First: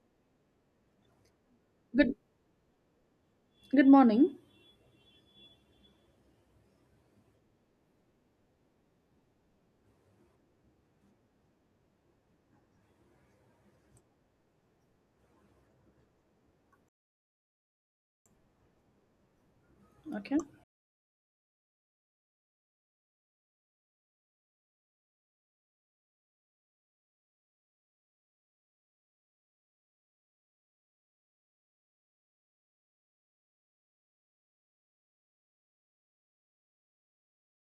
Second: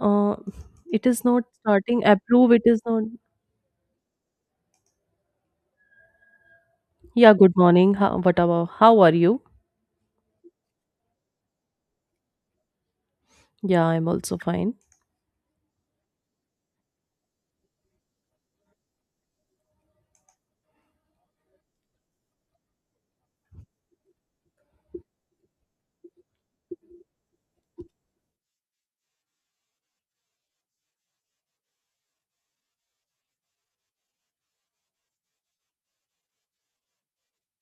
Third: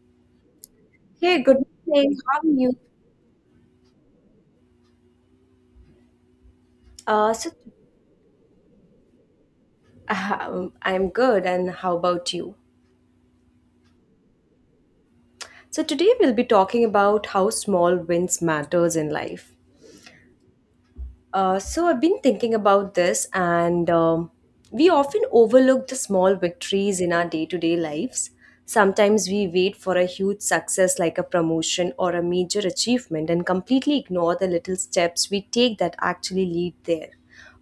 Uh, it is Hey, not good starting. Good morning. How are Approve. It you? is not. good morning. Uh, Yeah, so, good morning. How, what about? How are you? I'm good, and how about you? Yeah, I'm also fine. So today we'll be talking about how small wins matters in life. Okay. So I've been thinking about this, and we often overlook the small victories in our day to day lives. Sometimes we wait for a huge success like a promotion or a major achievement and completely ignore the little steps we take that actually lead there.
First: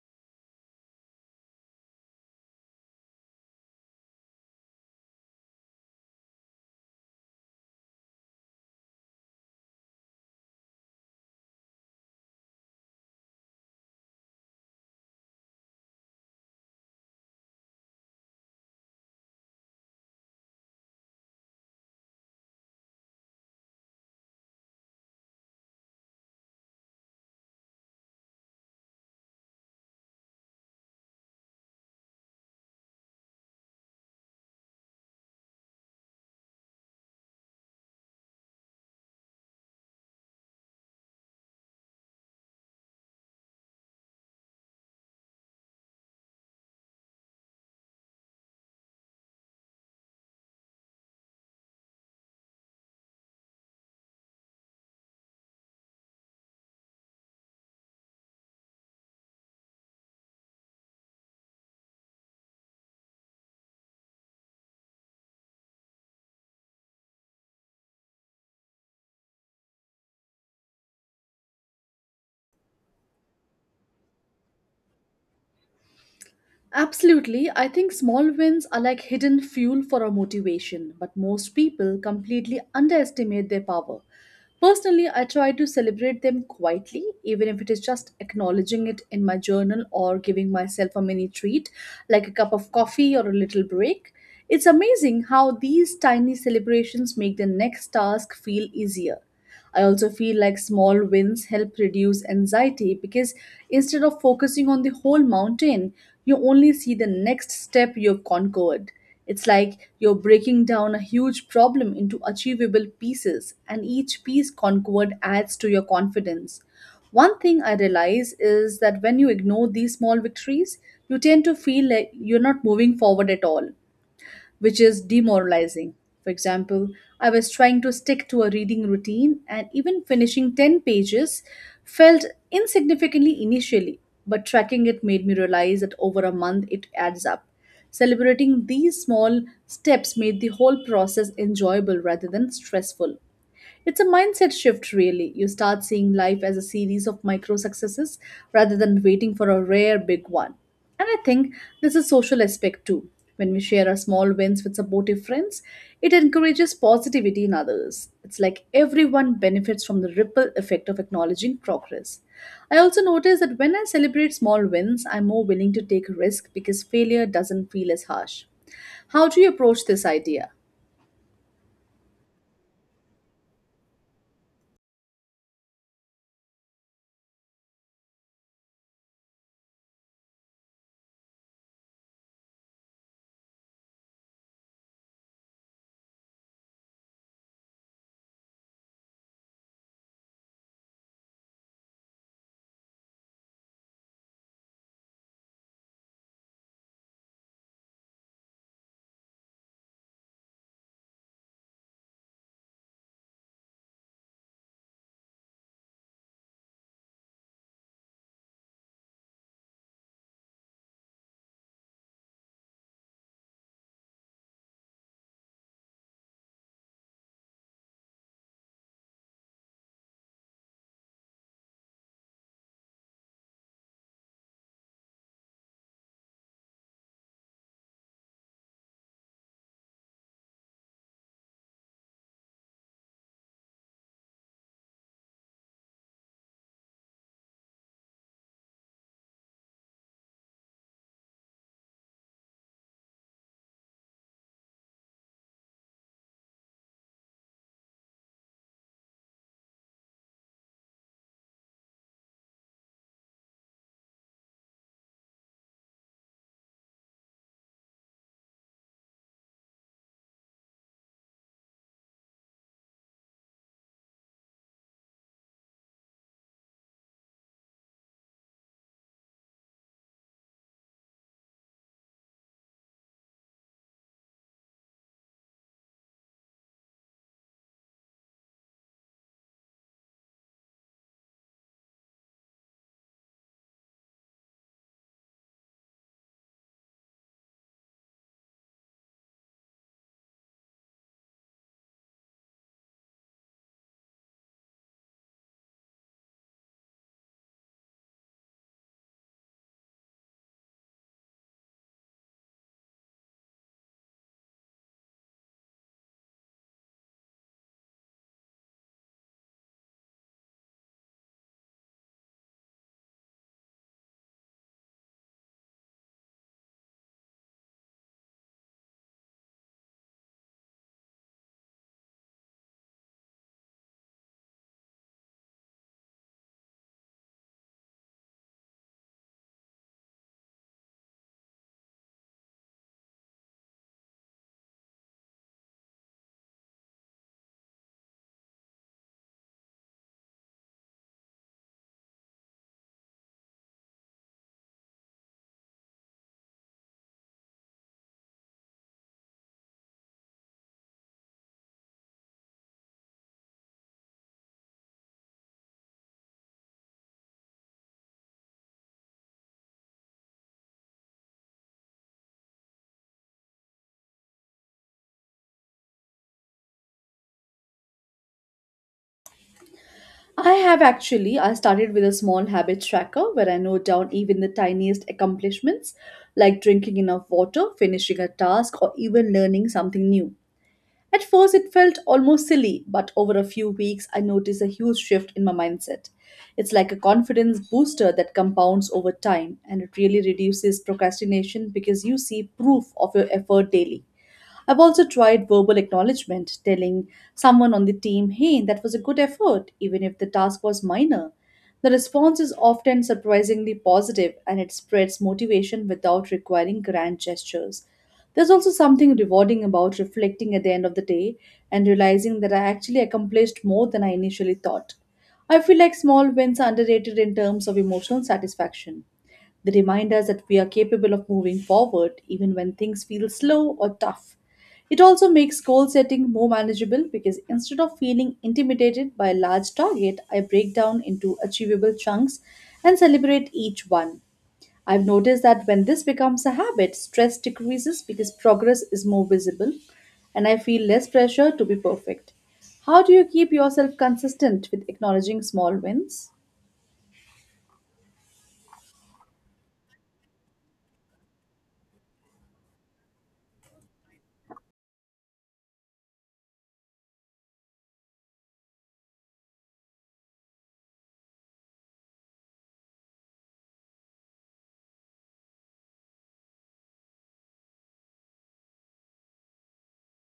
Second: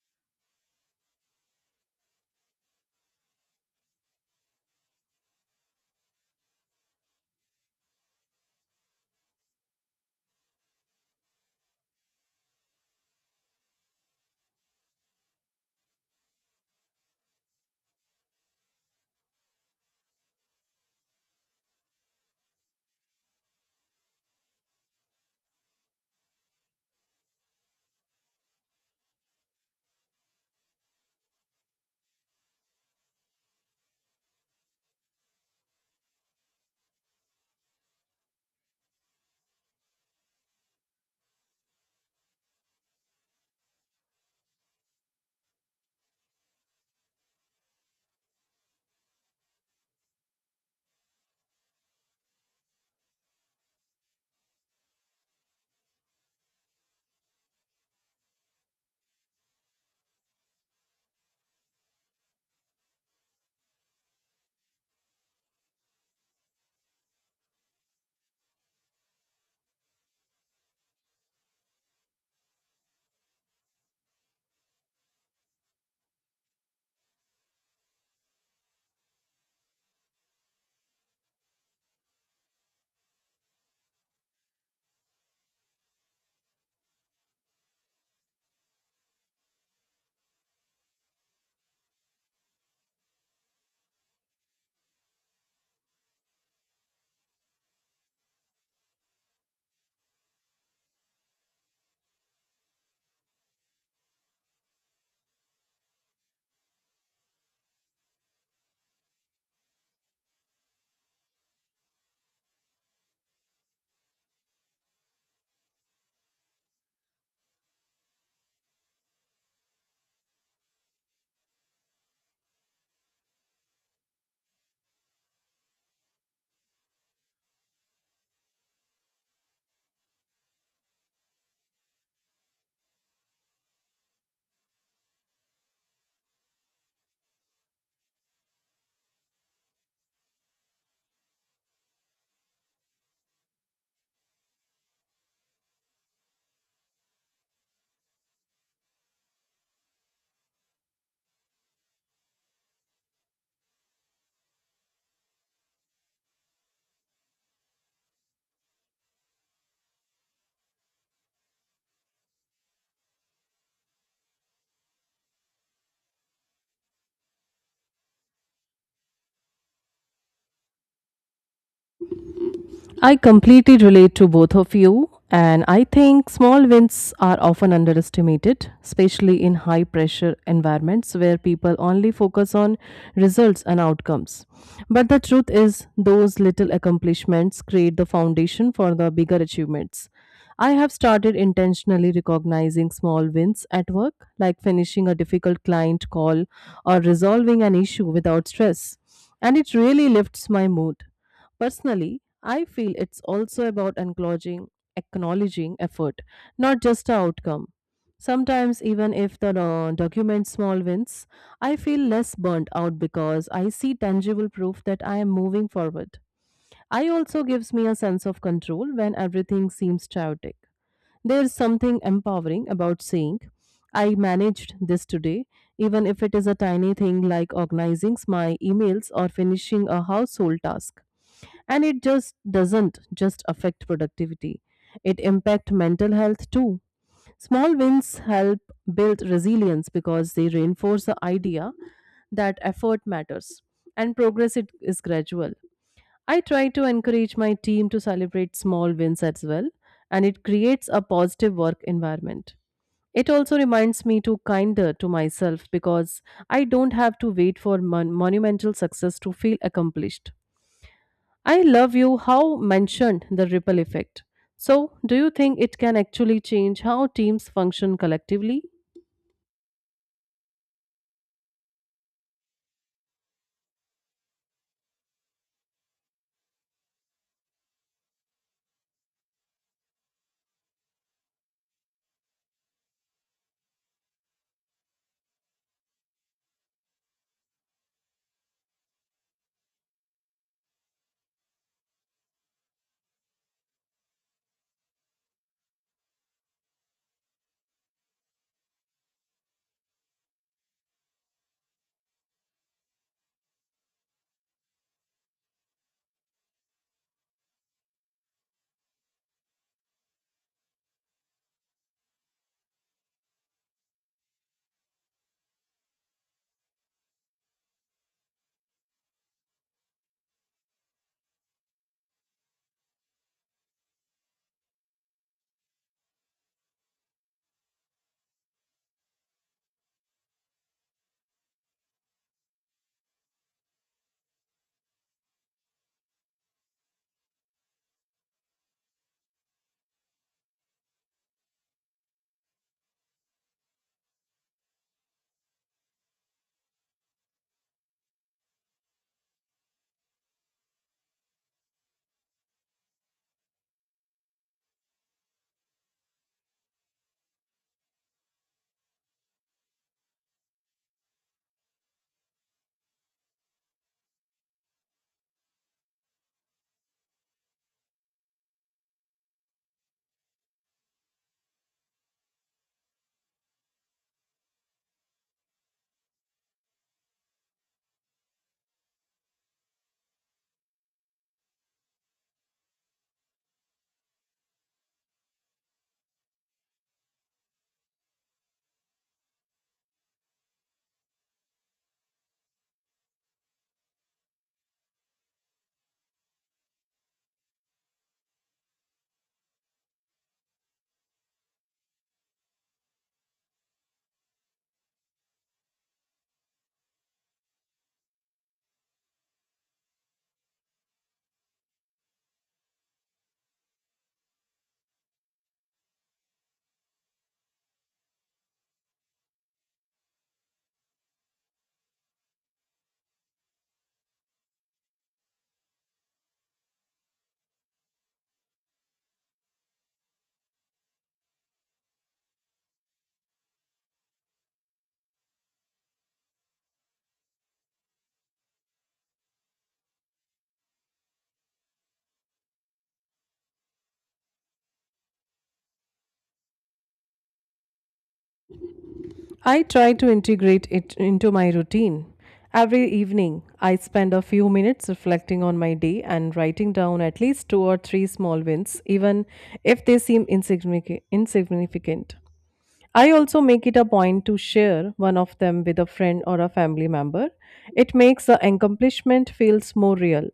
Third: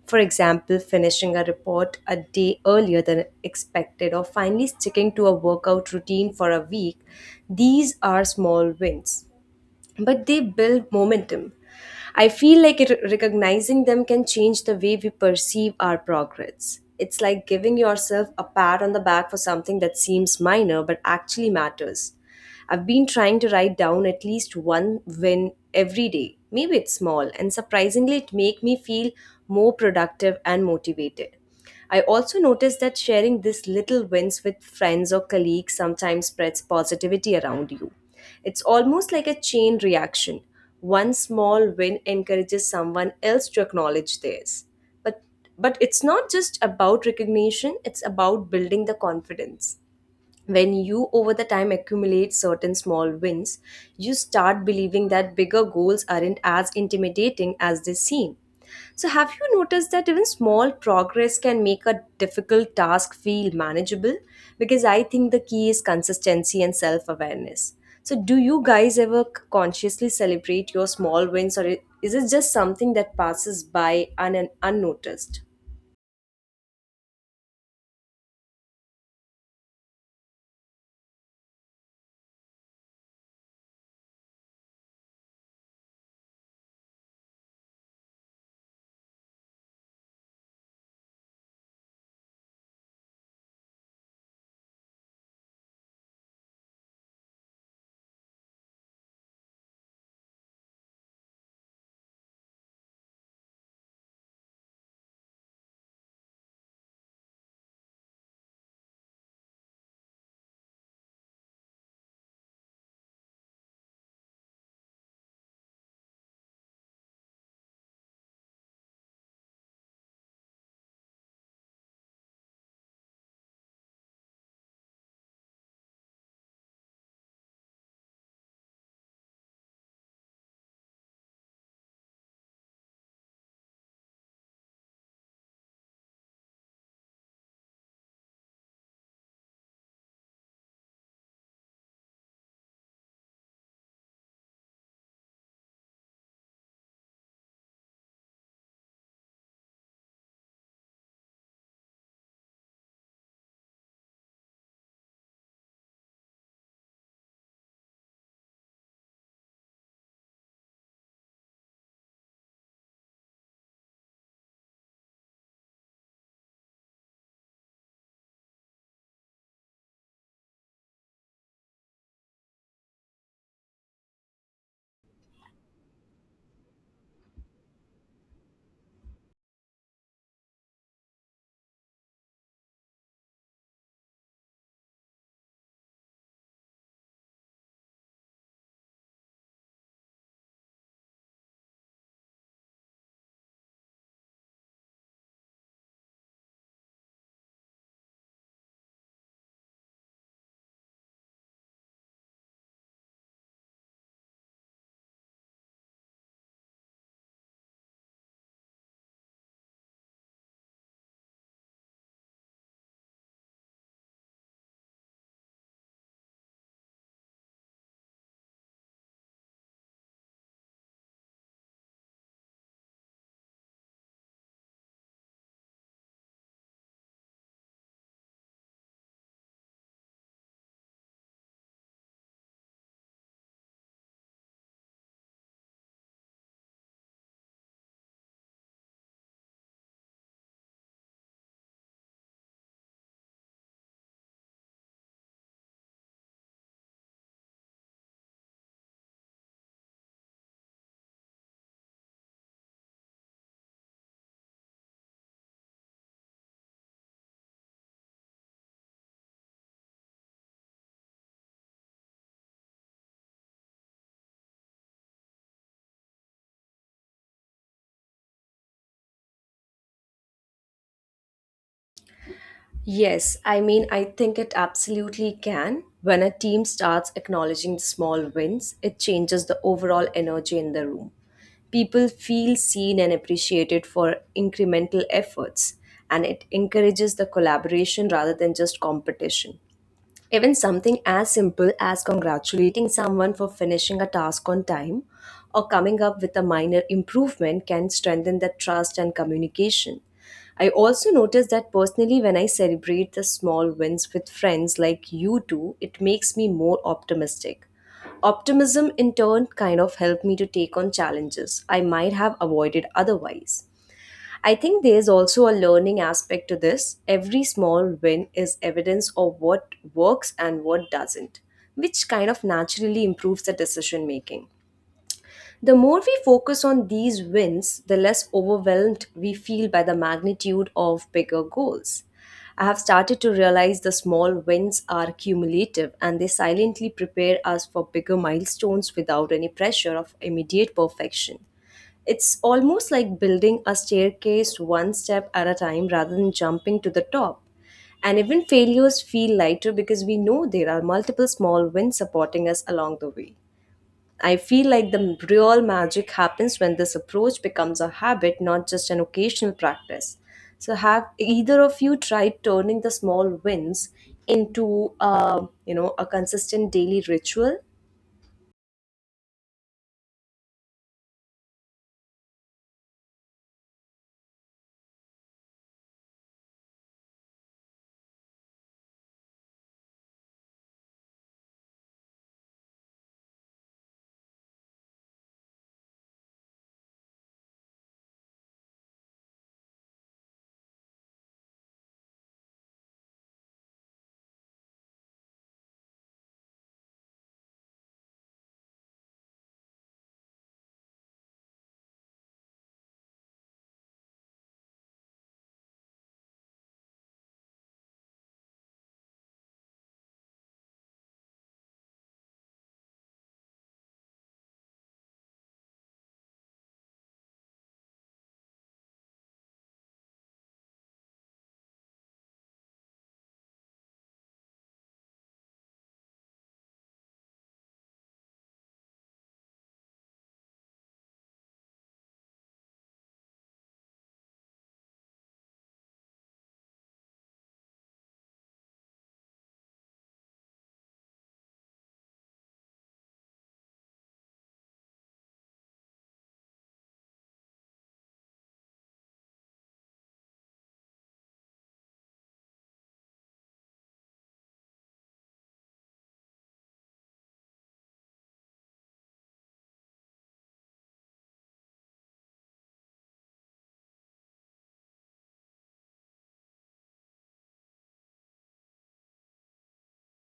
For example, finishing a report a day earlier than expected or finally sticking to a workout routine for a week. These are small wins, but they build momentum. I feel like it, recognizing them can change the way we perceive our progress. It's like giving yourself a pat on the back for something that seems minor but actually matters. I've been trying to write down at least one win every day. Maybe it's small, and surprisingly, it makes me feel more productive and motivated. I also noticed that sharing these little wins with friends or colleagues sometimes spreads positivity around you. It's almost like a chain reaction. One small win encourages someone else to acknowledge theirs. But but it's not just about recognition, it's about building the confidence when you over the time accumulate certain small wins. You start believing that bigger goals aren't as intimidating as they seem. So have you noticed that even small progress can make a difficult task feel manageable? Because I think the key is consistency and self awareness. So do you guys ever consciously celebrate your small wins, or is it just something that passes by unnoticed? Absolutely. I think small wins are like hidden fuel for our motivation, but most people completely underestimate their power. Personally, I try to celebrate them quietly, even if it is just acknowledging it in my journal or giving myself a mini treat, like a cup of coffee or a little break. It's amazing how these tiny celebrations make the next task feel easier. I also feel like small wins help reduce anxiety because instead of focusing on the whole mountain, you only see the next step you've conquered. It's like you're breaking down a huge problem into achievable pieces, and each piece conquered adds to your confidence. One thing I realize is that when you ignore these small victories, you tend to feel like you're not moving forward at all, which is demoralizing. For example, I was trying to stick to a reading routine, and even finishing 10 pages felt insignificantly initially, but tracking it made me realize that over a month it adds up. Celebrating these small steps made the whole process enjoyable rather than stressful. It's a mindset shift, really. You start seeing life as a series of micro successes rather than waiting for a rare big one. And I think there's a social aspect too. When we share our small wins with supportive friends, it encourages positivity in others. It's like everyone benefits from the ripple effect of acknowledging progress. I also notice that when I celebrate small wins, I'm more willing to take risk because failure doesn't feel as harsh. How do you approach this idea? I completely relate to both of you, and I think small wins are often underestimated, especially in high pressure environments where people only focus on results and outcomes. But the truth is, those little accomplishments create the foundation for the bigger achievements. I have started intentionally recognizing small wins at work, like finishing a difficult client call or resolving an issue without stress, and it really lifts my mood. Personally, I feel it's also about acknowledging, acknowledging effort, not just the outcome. Sometimes, even if the document small wins, I feel less burnt out because I see tangible proof that I am moving forward. I also gives me a sense of control when everything seems chaotic. There's something empowering about saying, I managed this today, even if it is a tiny thing like organizing my emails or finishing a household task, and it just doesn't just affect productivity, it impacts mental health too. Small wins help build resilience because they reinforce the idea that effort matters and progress it is gradual. I try to encourage my team to celebrate small wins as well, and it creates a positive work environment. It also reminds me to kinder to myself because I don't have to wait for monumental success to feel accomplished. I love you how mentioned the ripple effect. So, do you think it can actually change how teams function collectively? Yes, I mean, I think it absolutely can. When a team starts acknowledging small wins, it changes the overall energy in the room. People feel seen and appreciated for incremental efforts, and it encourages the collaboration rather than just competition. Even something as simple as congratulating someone for finishing a task on time or coming up with a minor improvement can strengthen the trust and communication. I also notice that personally, when I celebrate the small wins with friends like you two, it makes me more optimistic. Optimism in turn kind of helped me to take on challenges I might have avoided otherwise. I think there's also a learning aspect to this. Every small win is evidence of what works and what doesn't, which kind of naturally improves the decision making. The more we focus on these wins, the less overwhelmed we feel by the magnitude of bigger goals. I have started to realize the small wins are cumulative and they silently prepare us for bigger milestones without any pressure of immediate perfection. It's almost like building a staircase one step at a time rather than jumping to the top. And even failures feel lighter because we know there are multiple small wins supporting us along the way. I feel like the real magic happens when this approach becomes a habit, not just an occasional practice. So, have either of you tried turning the small wins into a, you know, a consistent daily ritual? I have actually. I started with a small habit tracker where I note down even the tiniest accomplishments, like drinking enough water, finishing a task, or even learning something new. At first, it felt almost silly, but over a few weeks, I noticed a huge shift in my mindset. It's like a confidence booster that compounds over time, and it really reduces procrastination because you see proof of your effort daily. I've also tried verbal acknowledgement, telling someone on the team, hey, that was a good effort, even if the task was minor. The response is often surprisingly positive and it spreads motivation without requiring grand gestures. There's also something rewarding about reflecting at the end of the day and realizing that I actually accomplished more than I initially thought. I feel like small wins are underrated in terms of emotional satisfaction. They remind us that we are capable of moving forward even when things feel slow or tough. It also makes goal setting more manageable because instead of feeling intimidated by a large target, I break down into achievable chunks and celebrate each one. I've noticed that when this becomes a habit, stress decreases because progress is more visible and I feel less pressure to be perfect. How do you keep yourself consistent with acknowledging small wins? I try to integrate it into my routine. Every evening, I spend a few minutes reflecting on my day and writing down at least two or three small wins, even if they seem insignificant. I also make it a point to share one of them with a friend or a family member. It makes the accomplishment feels more real.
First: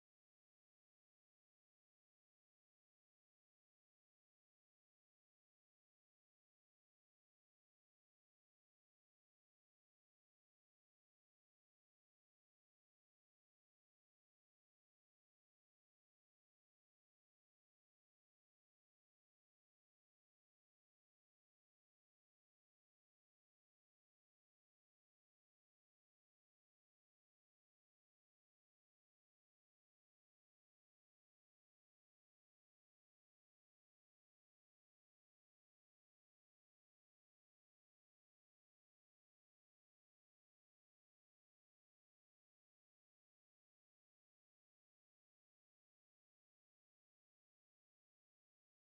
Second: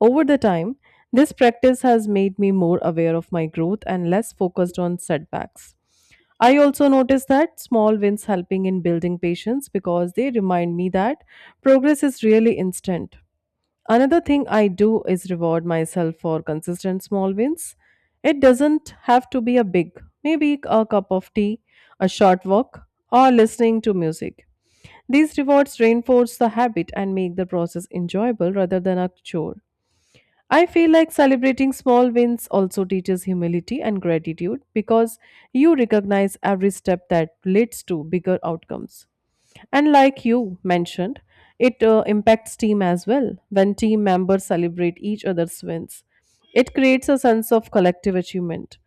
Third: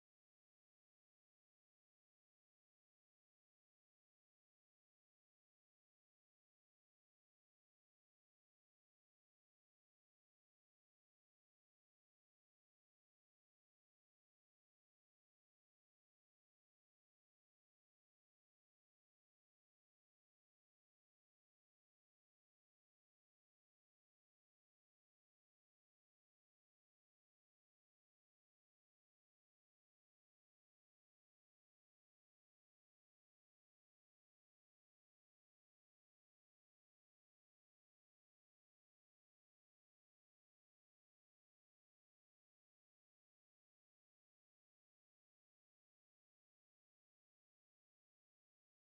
Over the time, this practice has made me more aware of my growth and less focused on setbacks. I also noticed that small wins helping in building patience because they remind me that progress is really instant. Another thing I do is reward myself for consistent small wins. It doesn't have to be a big, maybe a cup of tea, a short walk, or listening to music. These rewards reinforce the habit and make the process enjoyable rather than a chore. I feel like celebrating small wins also teaches humility and gratitude because you recognize every step that leads to bigger outcomes. And like you mentioned, it impacts team as well. When team members celebrate each other's wins, it creates a sense of collective achievement.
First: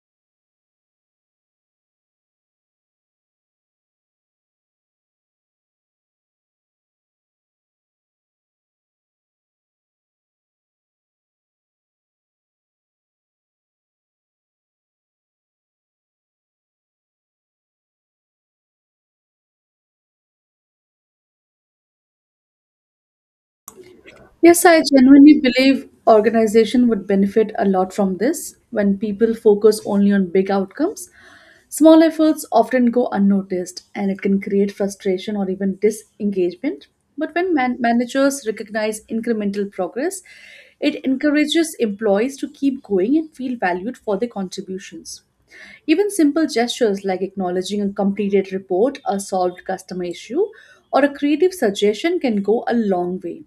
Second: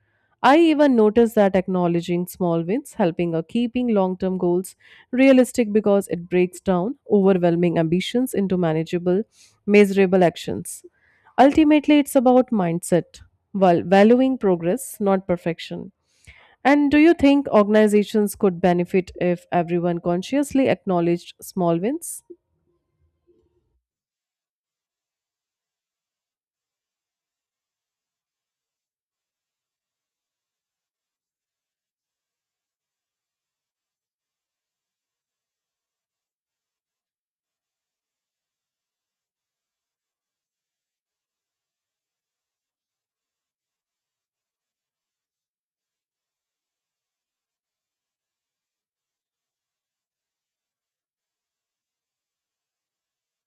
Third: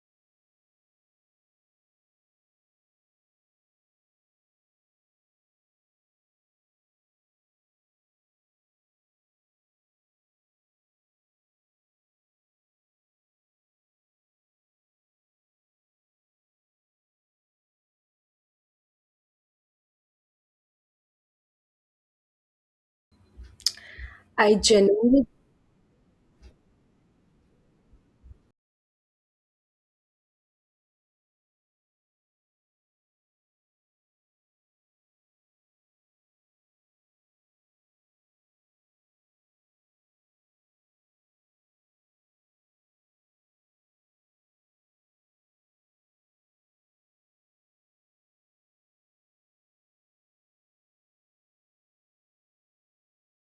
I even noticed that acknowledging small wins, helping or keeping long term goals realistic because it breaks down overwhelming ambitions into manageable, measurable actions. Ultimately, it's about mindset, while valuing progress, not perfection. And do you think organizations could benefit if everyone consciously acknowledged small wins? I Yes, I genuinely genuinely believe organization would benefit a lot from this when people focus only on big outcomes. Small efforts often go unnoticed and it can create frustration or even disengagement. But when managers recognize incremental progress, it encourages employees to keep going and feel valued for their contributions. Even simple gestures like acknowledging a completed report, a solved customer issue, or a creative suggestion can go a long way.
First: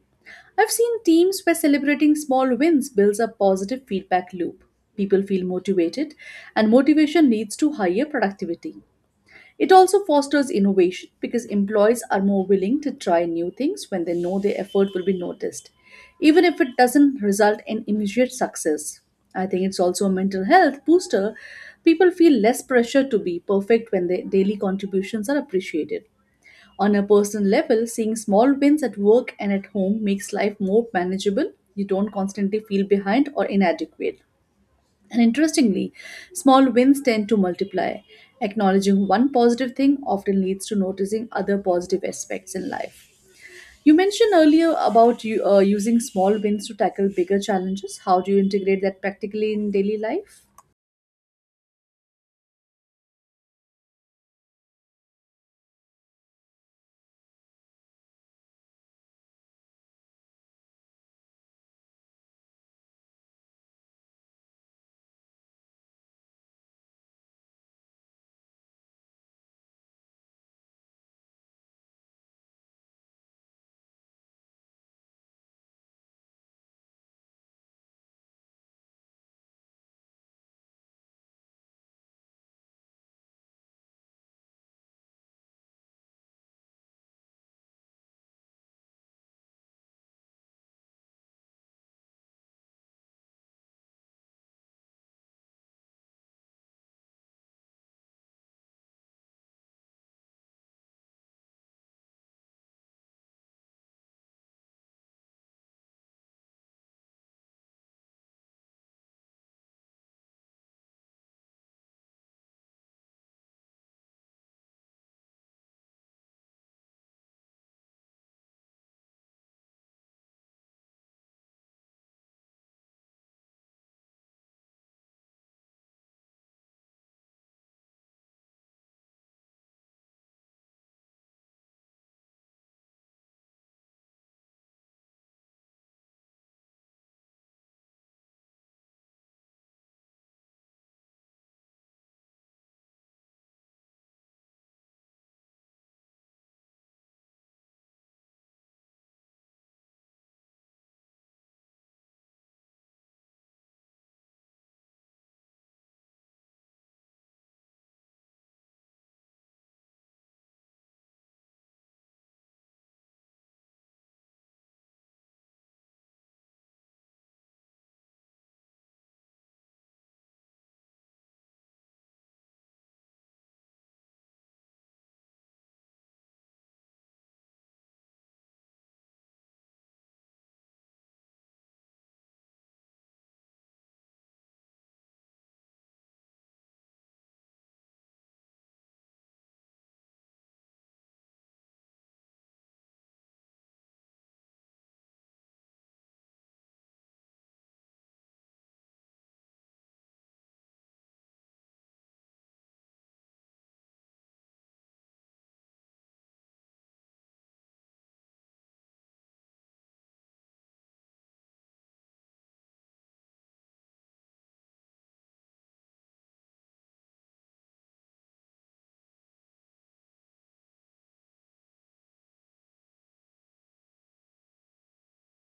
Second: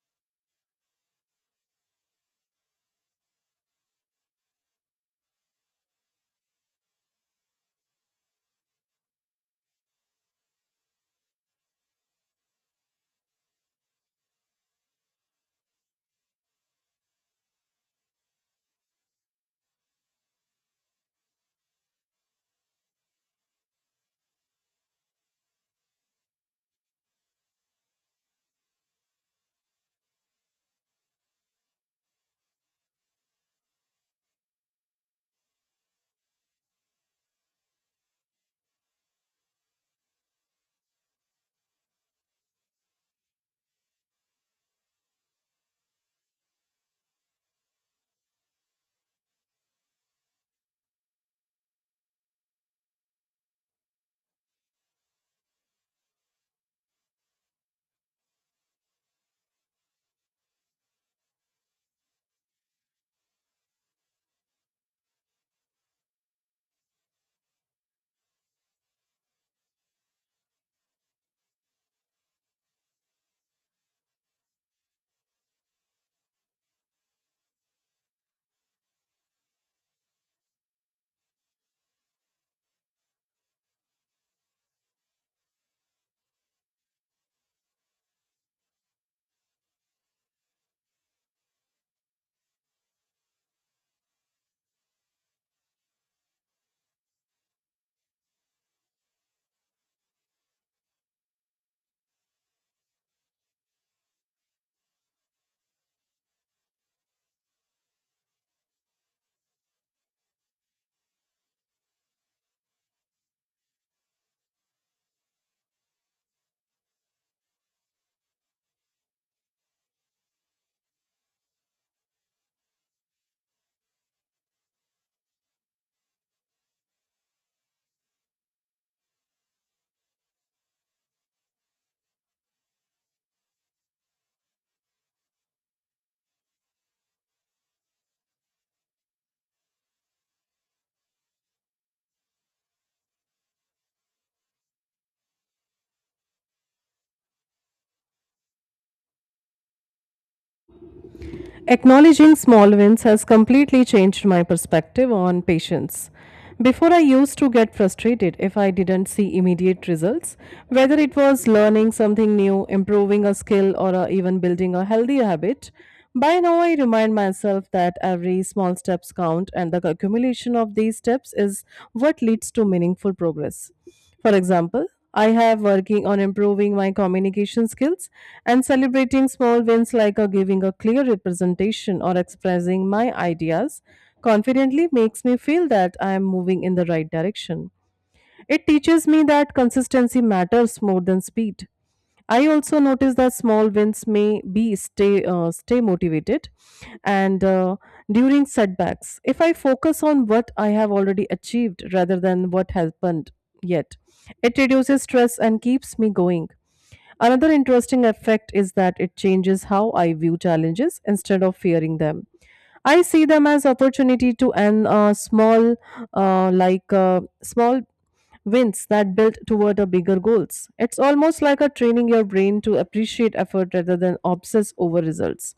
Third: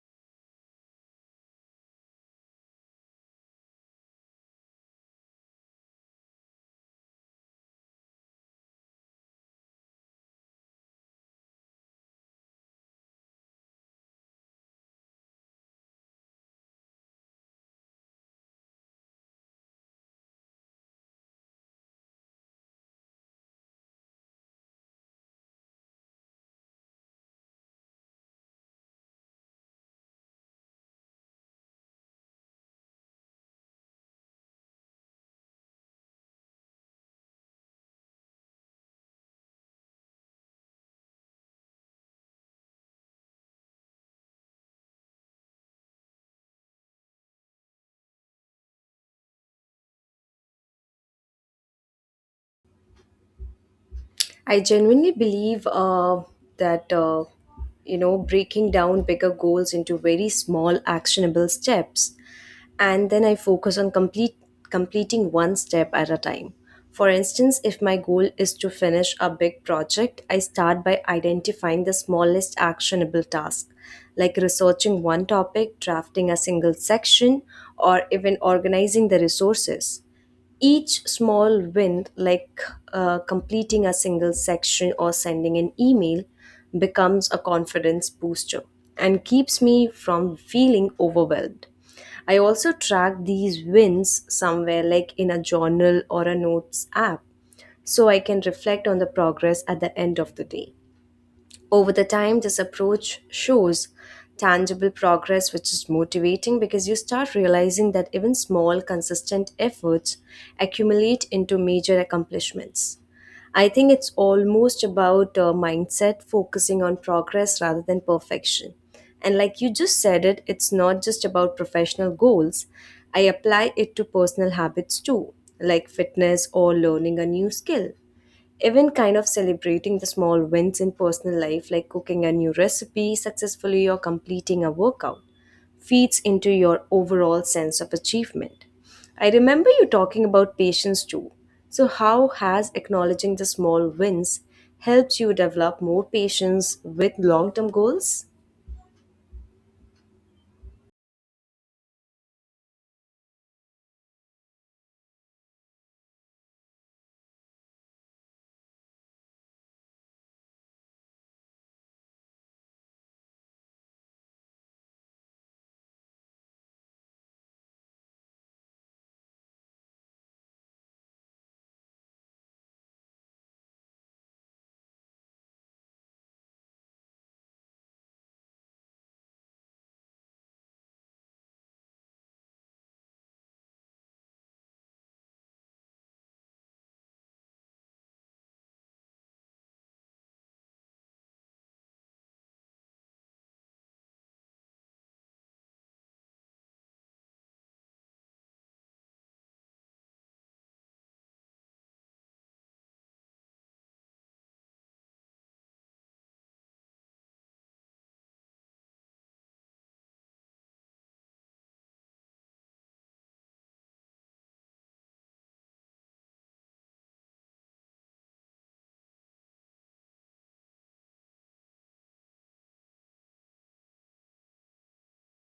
I've seen teams where celebrating small wins builds a positive feedback loop. People feel motivated, and motivation leads to higher productivity. It also fosters innovation because employees are more willing to try new things when they know their effort will be noticed, even if it doesn't result in immediate success. I think it's also a mental health booster. People feel less pressure to be perfect when their daily contributions are appreciated. On a personal level, seeing small wins at work and at home makes life more manageable. You don't constantly feel behind or inadequate. And interestingly, small wins tend to multiply. Acknowledging one positive thing often leads to noticing other positive aspects in life. You mentioned earlier about using small wins to tackle bigger challenges. How do you integrate that practically in daily life? I genuinely believe that you know, breaking down bigger goals into very small actionable steps, and then I focus on complete completing one step at a time. For instance, if my goal is to finish a big project, I start by identifying the smallest actionable task, like researching one topic, drafting a single section, or even organizing the resources. Each small win, like completing a single section or sending an email, becomes a confidence booster and keeps me from feeling overwhelmed. I also track these wins somewhere, like in a journal or a notes app, so I can reflect on the progress at the end of the day. Over the time, this approach shows tangible progress, which is motivating because you start realizing that even small, consistent efforts accumulate into major accomplishments. I think it's almost about mindset focusing on progress rather than perfection. And like you just said it, it's not just about professional goals. I apply it to personal habits too, like fitness or learning a new skill, even kind of celebrating the small wins in personal life, like cooking a new recipe successfully or completing a workout, feeds into your overall sense of achievement. I remember you talking about patience too. So how has acknowledging the small wins helped you develop more patience with long term goals? Acknowledging small wins has completely changed my perspective on patience. Before, I used to get frustrated if I didn't see immediate results, whether it was learning something new, improving a skill, or even building a healthy habit. By now, I remind myself that every small steps count, and the accumulation of these steps is what leads to meaningful progress. For example, I have working on improving my communication skills and celebrating small wins like giving a clear representation or expressing my ideas confidently makes me feel that I am moving in the right direction. It teaches me that consistency matters more than speed. I also notice that small wins may be stay stay motivated, and during setbacks, if I focus on what I have already achieved rather than what happened yet, it reduces stress and keeps me going. Another interesting effect is that it changes how I view challenges instead of fearing them. I see them as opportunity to an small, small wins that build toward a bigger goals. It's almost like a training your brain to appreciate effort rather than obsess over results.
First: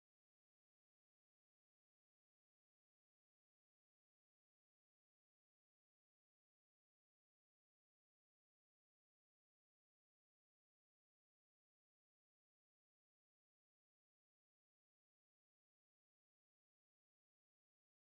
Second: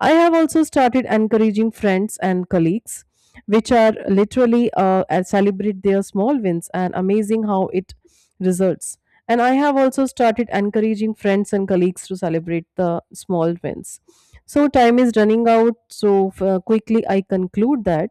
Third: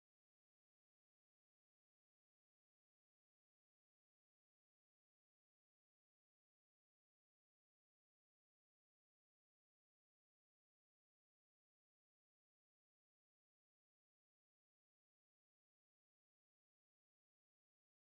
I have also started encouraging friends and colleagues, which are literally and celebrate their small wins and amazing how it results. And I have also started encouraging friends and colleagues to celebrate the small wins. So time is running out. So quickly, I conclude that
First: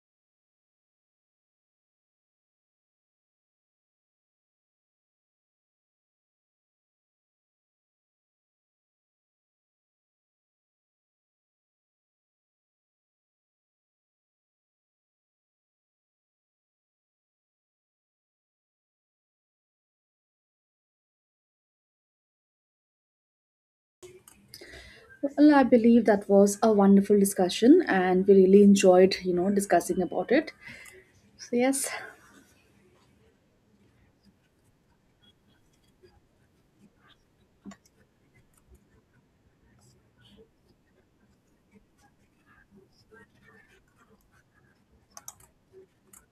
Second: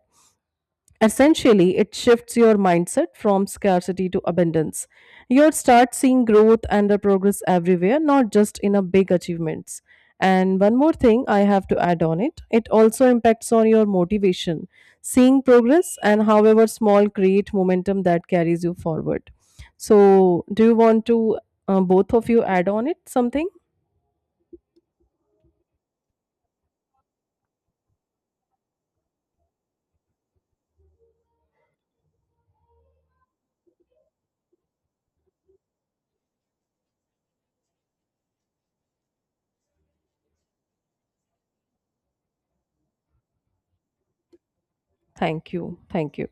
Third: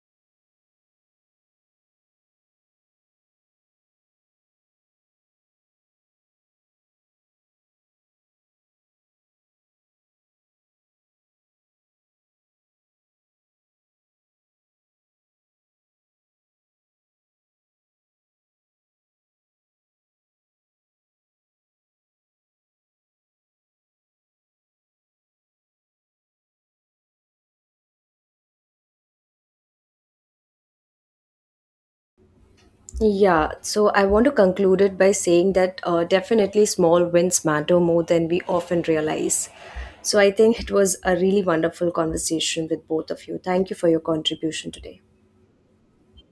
essentially, it shifts your mindset from scarcity to abundance. You'll start seeing growth and the progress everywhere, not just in a big achievements. And one more thing I have to add on it, it also impacts on your motivation. Seeing progress and however small create momentum that carries you forward. So, do you want to both of you add on it something? Well, I believe that was a wonderful discussion, and we really enjoyed, discussing about it. So yes, Yeah, so I want to conclude it by saying that definitely small wins matter more than we often realize. So I think it was a really wonderful conversation with both of you. Thank you for your contribution today. Thank you. Thank you.